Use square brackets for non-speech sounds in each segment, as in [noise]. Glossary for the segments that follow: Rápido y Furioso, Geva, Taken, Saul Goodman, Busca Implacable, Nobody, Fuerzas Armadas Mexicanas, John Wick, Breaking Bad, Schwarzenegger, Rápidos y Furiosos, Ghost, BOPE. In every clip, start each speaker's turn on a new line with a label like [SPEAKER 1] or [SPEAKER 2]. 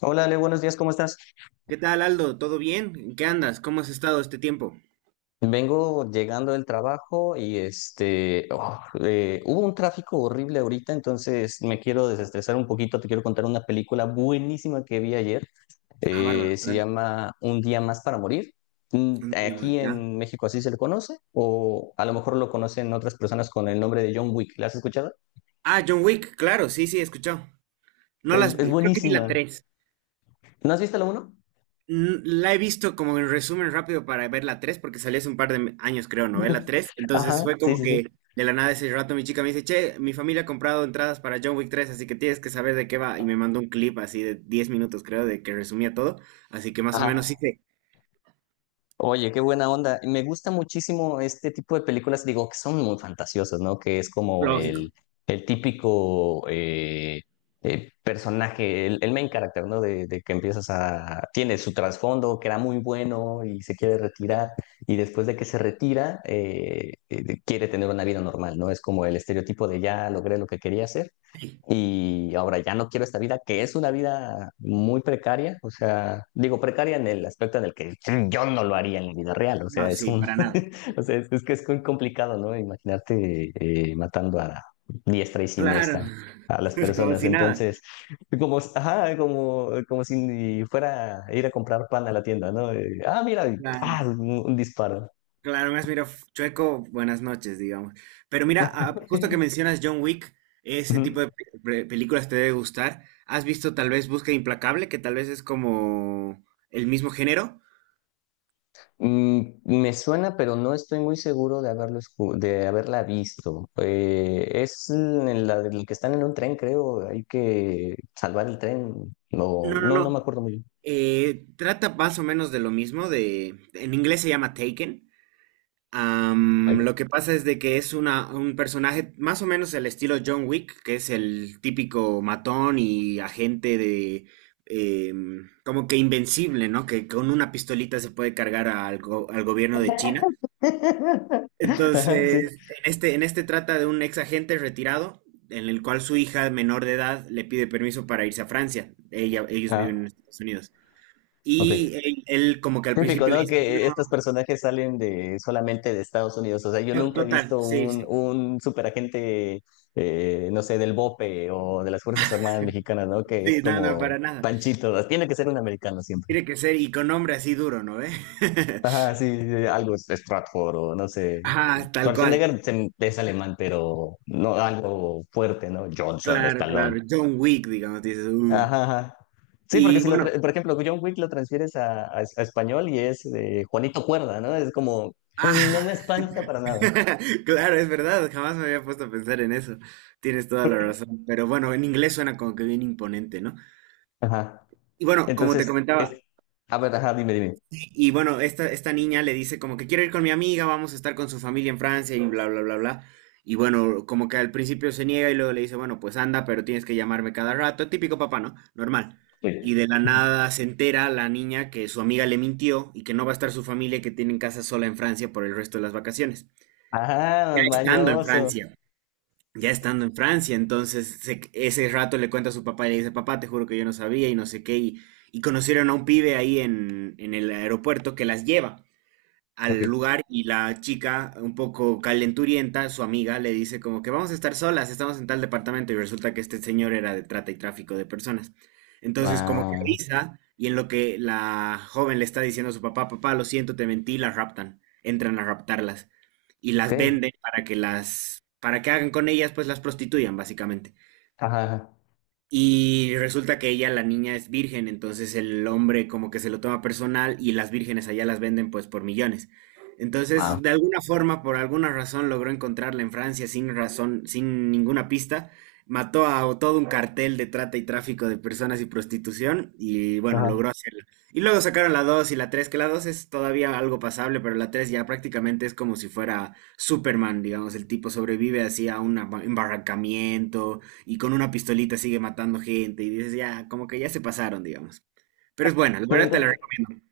[SPEAKER 1] Hola Ale, buenos días, ¿cómo estás?
[SPEAKER 2] ¿Qué tal, Aldo? ¿Todo bien? ¿En qué andas? ¿Cómo has estado este tiempo?
[SPEAKER 1] Vengo llegando del trabajo y hubo un tráfico horrible ahorita. Entonces me quiero desestresar un poquito, te quiero contar una película buenísima que vi ayer.
[SPEAKER 2] Ah, bárbaro,
[SPEAKER 1] Se
[SPEAKER 2] claro.
[SPEAKER 1] llama Un día más para morir. Mm.
[SPEAKER 2] No te llamo,
[SPEAKER 1] Aquí
[SPEAKER 2] ya.
[SPEAKER 1] en México así se le conoce, o a lo mejor lo conocen otras personas con el nombre de John Wick, ¿la has escuchado?
[SPEAKER 2] Ah, John Wick, claro, sí, sí, he escuchado. No
[SPEAKER 1] Es,
[SPEAKER 2] las
[SPEAKER 1] es
[SPEAKER 2] vi, creo que vi la
[SPEAKER 1] buenísima.
[SPEAKER 2] 3.
[SPEAKER 1] ¿No has visto la uno?
[SPEAKER 2] La he visto como en resumen rápido para ver la 3, porque salió hace un par de años, creo, ¿no? Ve la
[SPEAKER 1] [laughs]
[SPEAKER 2] 3. Entonces
[SPEAKER 1] Ajá,
[SPEAKER 2] fue
[SPEAKER 1] sí,
[SPEAKER 2] como
[SPEAKER 1] sí, sí.
[SPEAKER 2] que de la nada ese rato mi chica me dice, che, mi familia ha comprado entradas para John Wick tres, así que tienes que saber de qué va. Y me mandó un clip así de 10 minutos, creo, de que resumía todo. Así que más o menos
[SPEAKER 1] Ajá.
[SPEAKER 2] sí, sé.
[SPEAKER 1] Oye, qué buena onda. Me gusta muchísimo este tipo de películas, digo, que son muy fantasiosas, ¿no? Que es como
[SPEAKER 2] Lógico.
[SPEAKER 1] el, el típico personaje, el main character, ¿no? De que empiezas a... Tiene su trasfondo, que era muy bueno y se quiere retirar, y después de que se retira, quiere tener una vida normal, ¿no? Es como el estereotipo de ya logré lo que quería hacer y ahora ya no quiero esta vida, que es una vida muy precaria. O sea, digo precaria en el aspecto en el que yo no lo haría en la vida real. O
[SPEAKER 2] No,
[SPEAKER 1] sea, es
[SPEAKER 2] sí,
[SPEAKER 1] un,
[SPEAKER 2] para nada.
[SPEAKER 1] [laughs] o sea, es que es muy complicado, ¿no? Imaginarte matando a diestra y
[SPEAKER 2] Claro,
[SPEAKER 1] siniestra a las
[SPEAKER 2] [laughs] como
[SPEAKER 1] personas.
[SPEAKER 2] si nada.
[SPEAKER 1] Entonces, como, ajá, como, como si fuera a ir a comprar pan a la tienda, ¿no? Mira, ah,
[SPEAKER 2] Claro,
[SPEAKER 1] un disparo.
[SPEAKER 2] claro, más mira, chueco, buenas noches, digamos. Pero mira, ah, justo que
[SPEAKER 1] [laughs]
[SPEAKER 2] mencionas John Wick, ese tipo
[SPEAKER 1] Ujú.
[SPEAKER 2] de películas te debe gustar. ¿Has visto tal vez Busca Implacable, que tal vez es como el mismo género?
[SPEAKER 1] Mm, me suena, pero no estoy muy seguro de haberlo, de haberla visto. Es en la del que están en un tren, creo. Hay que salvar el tren. No,
[SPEAKER 2] No, no,
[SPEAKER 1] no, no me
[SPEAKER 2] no.
[SPEAKER 1] acuerdo muy bien.
[SPEAKER 2] Trata más o menos de lo mismo, de, en inglés se llama Taken.
[SPEAKER 1] Ay.
[SPEAKER 2] Lo que pasa es de que es una, un personaje más o menos el estilo John Wick, que es el típico matón y agente de... Como que invencible, ¿no? Que con una pistolita se puede cargar al gobierno de China.
[SPEAKER 1] [laughs] Ajá, sí.
[SPEAKER 2] Entonces, en este trata de un ex agente retirado, en el cual su hija menor de edad le pide permiso para irse a Francia. Ella, ellos
[SPEAKER 1] Ah,
[SPEAKER 2] viven en Estados Unidos.
[SPEAKER 1] ok.
[SPEAKER 2] Y él como que al
[SPEAKER 1] Típico,
[SPEAKER 2] principio le
[SPEAKER 1] ¿no?
[SPEAKER 2] dice,
[SPEAKER 1] Que estos
[SPEAKER 2] no,
[SPEAKER 1] personajes salen de solamente de Estados Unidos. O sea, yo
[SPEAKER 2] no,
[SPEAKER 1] nunca he
[SPEAKER 2] total,
[SPEAKER 1] visto
[SPEAKER 2] sí, sí.
[SPEAKER 1] un superagente, no sé, del BOPE o de las Fuerzas Armadas Mexicanas, ¿no? Que es
[SPEAKER 2] Sí, no, no,
[SPEAKER 1] como
[SPEAKER 2] para nada.
[SPEAKER 1] Panchito. Tiene que ser un americano siempre.
[SPEAKER 2] Tiene que ser y con nombre así duro, ¿no ve? [laughs]
[SPEAKER 1] Ajá, sí, sí, sí, algo Stratford o no sé.
[SPEAKER 2] Ah, tal cual.
[SPEAKER 1] Schwarzenegger es alemán, pero no algo fuerte, ¿no? Johnson,
[SPEAKER 2] Claro,
[SPEAKER 1] Stallone.
[SPEAKER 2] claro. John Wick, digamos, dices.
[SPEAKER 1] Ajá, ajá. Sí, porque
[SPEAKER 2] Y
[SPEAKER 1] si lo,
[SPEAKER 2] bueno,
[SPEAKER 1] por ejemplo, John Wick lo transfieres a, a español y es Juanito Cuerda, ¿no? Es como,
[SPEAKER 2] ah,
[SPEAKER 1] "Mm, no me espanta para nada".
[SPEAKER 2] [laughs] claro, es verdad. Jamás me había puesto a pensar en eso. Tienes toda la razón. Pero bueno, en inglés suena como que bien imponente, ¿no?
[SPEAKER 1] Ajá.
[SPEAKER 2] Y bueno, como te
[SPEAKER 1] Entonces,
[SPEAKER 2] comentaba,
[SPEAKER 1] es, a ver, ajá, dime, dime.
[SPEAKER 2] y bueno, esta niña le dice como que quiero ir con mi amiga, vamos a estar con su familia en Francia y bla, bla, bla, bla. Y bueno, como que al principio se niega y luego le dice, bueno, pues anda, pero tienes que llamarme cada rato. Típico papá, ¿no? Normal. Y
[SPEAKER 1] Sí.
[SPEAKER 2] de la
[SPEAKER 1] Ujú.
[SPEAKER 2] nada se entera la niña que su amiga le mintió y que no va a estar su familia y que tienen casa sola en Francia por el resto de las vacaciones.
[SPEAKER 1] Ajá,
[SPEAKER 2] Estando en
[SPEAKER 1] mañoso.
[SPEAKER 2] Francia, ya estando en Francia, entonces ese rato le cuenta a su papá y le dice, papá, te juro que yo no sabía y no sé qué. Y conocieron a un pibe ahí en el aeropuerto que las lleva
[SPEAKER 1] Ok.
[SPEAKER 2] al lugar y la chica, un poco calenturienta, su amiga, le dice como que vamos a estar solas, estamos en tal departamento y resulta que este señor era de trata y tráfico de personas. Entonces como que
[SPEAKER 1] Ah,
[SPEAKER 2] avisa y en lo que la joven le está diciendo a su papá, papá, lo siento, te mentí, las raptan, entran a raptarlas y
[SPEAKER 1] ok.
[SPEAKER 2] las venden para que las, para que hagan con ellas, pues las prostituyan básicamente.
[SPEAKER 1] Ajá, ajá.
[SPEAKER 2] Y resulta que ella, la niña, es virgen, entonces el hombre como que se lo toma personal y las vírgenes allá las venden pues por millones. Entonces,
[SPEAKER 1] Wow.
[SPEAKER 2] de alguna forma, por alguna razón, logró encontrarla en Francia sin razón, sin ninguna pista. Mató a todo un cartel de trata y tráfico de personas y prostitución y bueno,
[SPEAKER 1] Ajá.
[SPEAKER 2] logró hacerla. Y luego sacaron la 2 y la 3 que la 2 es todavía algo pasable, pero la 3 ya prácticamente es como si fuera Superman, digamos, el tipo sobrevive así a un embarrancamiento y con una pistolita sigue matando gente y dices, ya, como que ya se pasaron, digamos. Pero es buena, la
[SPEAKER 1] Pero
[SPEAKER 2] verdad te la
[SPEAKER 1] entonces,
[SPEAKER 2] recomiendo.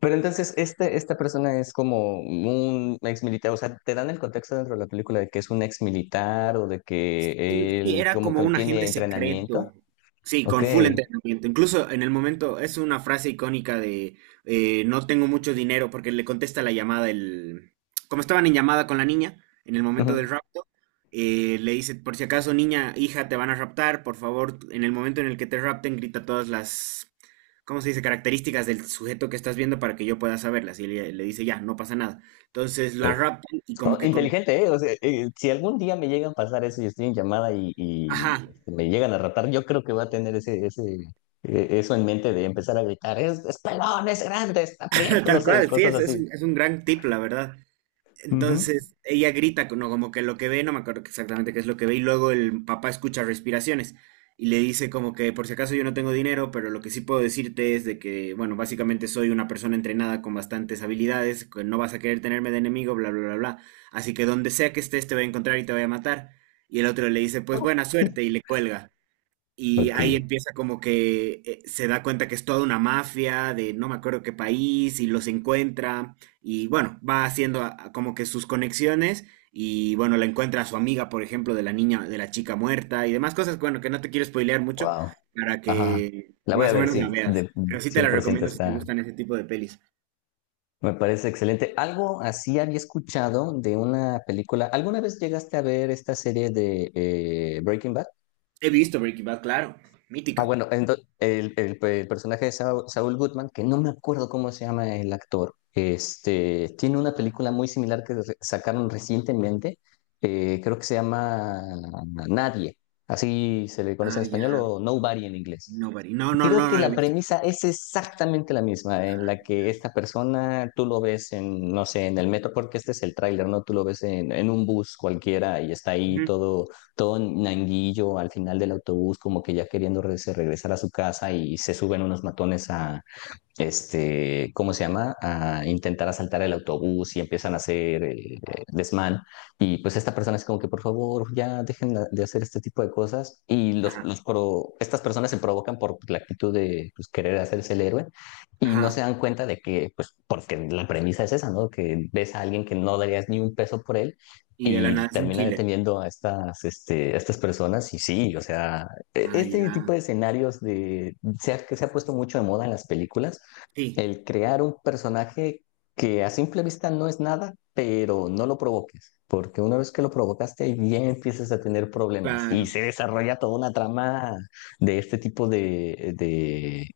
[SPEAKER 1] Pero entonces, esta persona es como un ex militar. O sea, te dan el contexto dentro de la película de que es un ex militar o de que
[SPEAKER 2] Sí,
[SPEAKER 1] él
[SPEAKER 2] era
[SPEAKER 1] como
[SPEAKER 2] como
[SPEAKER 1] que
[SPEAKER 2] un
[SPEAKER 1] tiene
[SPEAKER 2] agente
[SPEAKER 1] entrenamiento.
[SPEAKER 2] secreto. Sí,
[SPEAKER 1] Ok.
[SPEAKER 2] con full entrenamiento. Incluso en el momento es una frase icónica de no tengo mucho dinero porque le contesta la llamada el... Como estaban en llamada con la niña en el momento del
[SPEAKER 1] Ujú,
[SPEAKER 2] rapto, le dice, por si acaso niña, hija, te van a raptar, por favor, en el momento en el que te rapten, grita todas las, ¿cómo se dice? Características del sujeto que estás viendo para que yo pueda saberlas. Y le dice, ya, no pasa nada. Entonces
[SPEAKER 1] ok.
[SPEAKER 2] la raptan y como
[SPEAKER 1] Oh,
[SPEAKER 2] que con...
[SPEAKER 1] inteligente, ¿eh? O sea, si algún día me llegan a pasar eso y estoy en llamada y,
[SPEAKER 2] Ajá,
[SPEAKER 1] me llegan a ratar, yo creo que voy a tener eso en mente de empezar a gritar, es pelón, es grande, está
[SPEAKER 2] [laughs]
[SPEAKER 1] prieto, no
[SPEAKER 2] tal
[SPEAKER 1] sé,
[SPEAKER 2] cual, sí,
[SPEAKER 1] cosas así.
[SPEAKER 2] es un gran tip, la verdad.
[SPEAKER 1] Ujú.
[SPEAKER 2] Entonces, ella grita, no, como que lo que ve, no me acuerdo exactamente qué es lo que ve, y luego el papá escucha respiraciones y le dice como que por si acaso yo no tengo dinero, pero lo que sí puedo decirte es de que, bueno, básicamente soy una persona entrenada con bastantes habilidades, que no vas a querer tenerme de enemigo, bla, bla, bla, bla. Así que donde sea que estés te voy a encontrar y te voy a matar. Y el otro le dice, pues buena suerte, y le cuelga. Y
[SPEAKER 1] Ok.
[SPEAKER 2] ahí empieza como que se da cuenta que es toda una mafia de no me acuerdo qué país y los encuentra y bueno, va haciendo a como que sus conexiones y bueno, la encuentra a su amiga, por ejemplo, de la niña, de la chica muerta y demás cosas, bueno, que no te quiero spoilear mucho
[SPEAKER 1] Wow.
[SPEAKER 2] para
[SPEAKER 1] Ajá.
[SPEAKER 2] que
[SPEAKER 1] La voy a
[SPEAKER 2] más o
[SPEAKER 1] ver,
[SPEAKER 2] menos la
[SPEAKER 1] sí,
[SPEAKER 2] veas.
[SPEAKER 1] de
[SPEAKER 2] Pero sí te
[SPEAKER 1] cien
[SPEAKER 2] la
[SPEAKER 1] por ciento
[SPEAKER 2] recomiendo si te
[SPEAKER 1] está.
[SPEAKER 2] gustan ese tipo de pelis.
[SPEAKER 1] Me parece excelente. Algo así había escuchado de una película. ¿Alguna vez llegaste a ver esta serie de Breaking Bad?
[SPEAKER 2] He visto Breaking Bad, claro,
[SPEAKER 1] Ah,
[SPEAKER 2] mítica.
[SPEAKER 1] bueno, el personaje de Saul, Saul Goodman, que no me acuerdo cómo se llama el actor, este, tiene una película muy similar que sacaron recientemente. Creo que se llama Nadie. Así se le conoce en
[SPEAKER 2] Ah, ya,
[SPEAKER 1] español, o Nobody en inglés.
[SPEAKER 2] Nobody. No, no,
[SPEAKER 1] Creo
[SPEAKER 2] no,
[SPEAKER 1] que
[SPEAKER 2] no la he
[SPEAKER 1] la
[SPEAKER 2] visto.
[SPEAKER 1] premisa es exactamente la misma, en la que esta persona, tú lo ves en, no sé, en el metro, porque este es el tráiler, ¿no? Tú lo ves en un bus cualquiera y está ahí
[SPEAKER 2] Ujú.
[SPEAKER 1] todo, todo nanguillo al final del autobús, como que ya queriendo se regresar a su casa, y se suben unos matones a, este, ¿cómo se llama? A intentar asaltar el autobús y empiezan a hacer desmán. Y pues esta persona es como que, por favor, ya dejen de hacer este tipo de cosas. Y los,
[SPEAKER 2] Ajá,
[SPEAKER 1] estas personas se provocan por la actitud de, pues, querer hacerse el héroe, y no
[SPEAKER 2] ajá.
[SPEAKER 1] se dan cuenta de que, pues, porque la premisa es esa, ¿no? Que ves a alguien que no darías ni un peso por él
[SPEAKER 2] Y de la
[SPEAKER 1] y
[SPEAKER 2] nada es un
[SPEAKER 1] termina
[SPEAKER 2] killer.
[SPEAKER 1] deteniendo a estas, este, a estas personas. Y sí, o sea,
[SPEAKER 2] Ah,
[SPEAKER 1] este tipo
[SPEAKER 2] ya.
[SPEAKER 1] de escenarios de, que se ha puesto mucho de moda en las películas
[SPEAKER 2] Sí.
[SPEAKER 1] el crear un personaje que a simple vista no es nada, pero no lo provoques, porque una vez que lo provocaste, ahí bien empiezas a tener problemas, y
[SPEAKER 2] Claro.
[SPEAKER 1] se desarrolla toda una trama de este tipo de, de,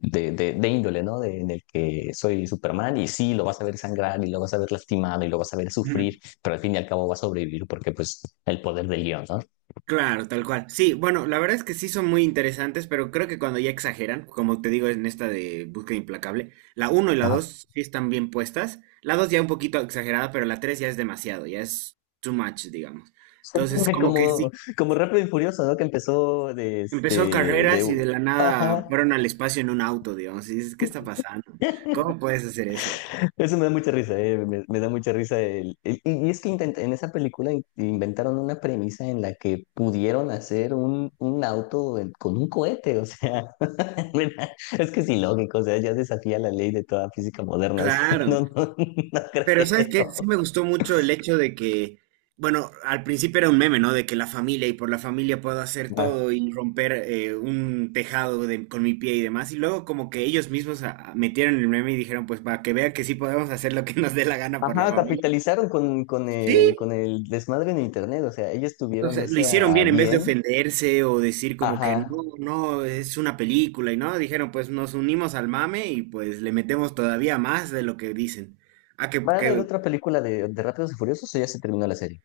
[SPEAKER 1] de, de- de índole, ¿no? De- en el que soy Superman, y sí, lo vas a ver sangrar y lo vas a ver lastimado y lo vas a ver sufrir,
[SPEAKER 2] Ujú.
[SPEAKER 1] pero al fin y al cabo va a sobrevivir porque pues el poder del guión, ¿no?
[SPEAKER 2] Claro, tal cual. Sí, bueno, la verdad es que sí son muy interesantes, pero creo que cuando ya exageran, como te digo en esta de Búsqueda Implacable, la uno y la
[SPEAKER 1] Ajá.
[SPEAKER 2] 2 sí están bien puestas. La 2 ya un poquito exagerada, pero la 3 ya es demasiado, ya es too much, digamos. Entonces,
[SPEAKER 1] [laughs]
[SPEAKER 2] como que
[SPEAKER 1] Como,
[SPEAKER 2] sí,
[SPEAKER 1] como Rápido y Furioso, ¿no? Que empezó de este,
[SPEAKER 2] empezó carreras
[SPEAKER 1] de...
[SPEAKER 2] y de la nada
[SPEAKER 1] Ajá.
[SPEAKER 2] fueron al espacio en un auto, digamos, y dices, ¿qué está pasando? ¿Cómo puedes hacer eso?
[SPEAKER 1] Eso me da mucha risa, me da mucha risa. Y, y es que intenta, en esa película inventaron una premisa en la que pudieron hacer un auto con un cohete. O sea, [laughs] mira, es que es ilógico. O sea, ya desafía la ley de toda física moderna. O sea, [laughs] no,
[SPEAKER 2] Claro.
[SPEAKER 1] no, no
[SPEAKER 2] Pero ¿sabes qué?
[SPEAKER 1] creo.
[SPEAKER 2] Sí me gustó mucho el hecho de que, bueno, al principio era un meme, ¿no? De que la familia y por la familia puedo hacer
[SPEAKER 1] Ma-
[SPEAKER 2] todo y romper un tejado con mi pie y demás. Y luego como que ellos mismos metieron el meme y dijeron, pues para que vea que sí podemos hacer lo que nos dé la gana por la
[SPEAKER 1] Ajá,
[SPEAKER 2] familia.
[SPEAKER 1] capitalizaron
[SPEAKER 2] Sí,
[SPEAKER 1] con el desmadre en internet. O sea, ellos
[SPEAKER 2] o
[SPEAKER 1] tuvieron
[SPEAKER 2] sea, lo no
[SPEAKER 1] ese
[SPEAKER 2] hicieron
[SPEAKER 1] a
[SPEAKER 2] bien en vez de
[SPEAKER 1] bien.
[SPEAKER 2] ofenderse o decir como que no,
[SPEAKER 1] Ajá.
[SPEAKER 2] no, es una película y no, dijeron, pues nos unimos al mame y pues le metemos todavía más de lo que dicen. Ah,
[SPEAKER 1] ¿Va a haber
[SPEAKER 2] que
[SPEAKER 1] otra película de Rápidos y Furiosos, o ya se terminó la serie?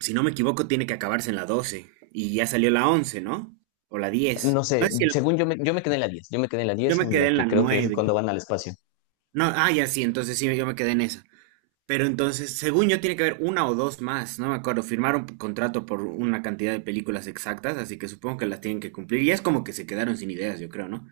[SPEAKER 2] si no me equivoco, tiene que acabarse en la 12. Y ya salió la 11, ¿no? O la
[SPEAKER 1] No
[SPEAKER 2] 10. No
[SPEAKER 1] sé,
[SPEAKER 2] es que
[SPEAKER 1] según yo me quedé en la diez, yo me quedé en la
[SPEAKER 2] yo
[SPEAKER 1] diez,
[SPEAKER 2] me
[SPEAKER 1] en la
[SPEAKER 2] quedé en
[SPEAKER 1] que
[SPEAKER 2] la
[SPEAKER 1] creo que es cuando
[SPEAKER 2] 9.
[SPEAKER 1] van al espacio.
[SPEAKER 2] No, ah, ya sí, entonces sí, yo me quedé en esa. Pero entonces, según yo, tiene que haber una o dos más, no me acuerdo. Firmaron contrato por una cantidad de películas exactas, así que supongo que las tienen que cumplir. Y es como que se quedaron sin ideas, yo creo, ¿no?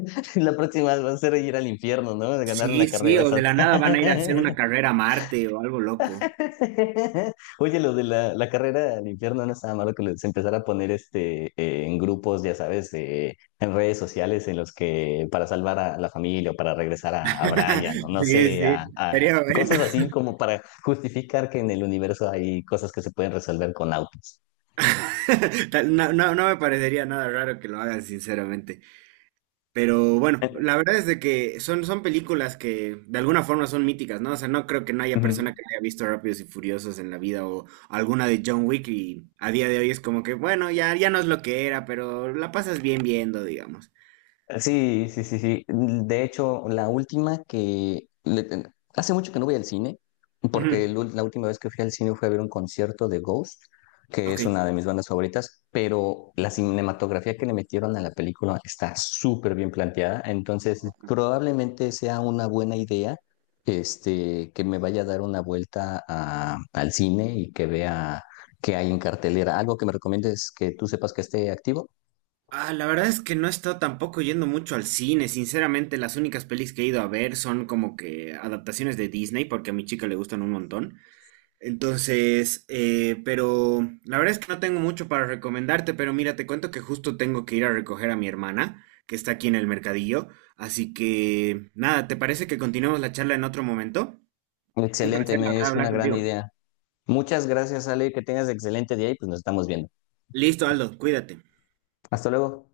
[SPEAKER 1] [laughs] La próxima va a ser ir al infierno, ¿no? De ganar una
[SPEAKER 2] Sí, sí,
[SPEAKER 1] carrera
[SPEAKER 2] o de la
[SPEAKER 1] santa.
[SPEAKER 2] nada van a ir a hacer una carrera a Marte o algo loco.
[SPEAKER 1] [laughs] Oye, lo de la, la carrera al infierno no estaba malo que les empezara a poner este, en grupos, ya sabes, de- en redes sociales, en los que para salvar a la familia o para regresar a Brian o
[SPEAKER 2] [laughs]
[SPEAKER 1] no
[SPEAKER 2] Sí,
[SPEAKER 1] sé,
[SPEAKER 2] sí,
[SPEAKER 1] a
[SPEAKER 2] sería bueno.
[SPEAKER 1] cosas así, como para justificar que en el universo hay cosas que se pueden resolver con autos.
[SPEAKER 2] [laughs] Tal- no, no, no me parecería nada raro que lo hagan, sinceramente. Pero bueno, la
[SPEAKER 1] [laughs]
[SPEAKER 2] verdad es de que son, son películas que de alguna forma son míticas, ¿no? O sea, no creo que no haya
[SPEAKER 1] Ujú.
[SPEAKER 2] persona que no haya visto Rápidos y Furiosos en la vida o alguna de John Wick y a día de hoy es como que, bueno, ya, ya no es lo que era, pero la pasas bien viendo, digamos.
[SPEAKER 1] Sí, sí, sí, sí. De hecho, la última que... Hace mucho que no voy al cine,
[SPEAKER 2] Ujú.
[SPEAKER 1] porque la última vez que fui al cine fue a ver un concierto de Ghost, que
[SPEAKER 2] Ok.
[SPEAKER 1] es una de mis bandas favoritas, pero la cinematografía que le metieron a la película está súper bien planteada. Entonces probablemente sea una buena idea este, que me vaya a dar una vuelta al cine y que vea qué hay en cartelera. ¿Algo que me recomiendes que tú sepas que esté activo?
[SPEAKER 2] Ah, la verdad es que no he estado tampoco yendo mucho al cine. Sinceramente, las únicas pelis que he ido a ver son como que adaptaciones de Disney, porque a mi chica le gustan un montón. Entonces, pero la verdad es que no tengo mucho para recomendarte, pero mira, te cuento que justo tengo que ir a recoger a mi hermana, que está aquí en el mercadillo. Así que, nada, ¿te parece que continuemos la charla en otro momento? Un
[SPEAKER 1] Excelente,
[SPEAKER 2] placer, la
[SPEAKER 1] me
[SPEAKER 2] verdad,
[SPEAKER 1] es
[SPEAKER 2] hablar
[SPEAKER 1] una gran
[SPEAKER 2] contigo.
[SPEAKER 1] idea. Muchas gracias, Ale, que tengas excelente día y pues nos estamos viendo.
[SPEAKER 2] Listo, Aldo, cuídate.
[SPEAKER 1] Hasta luego.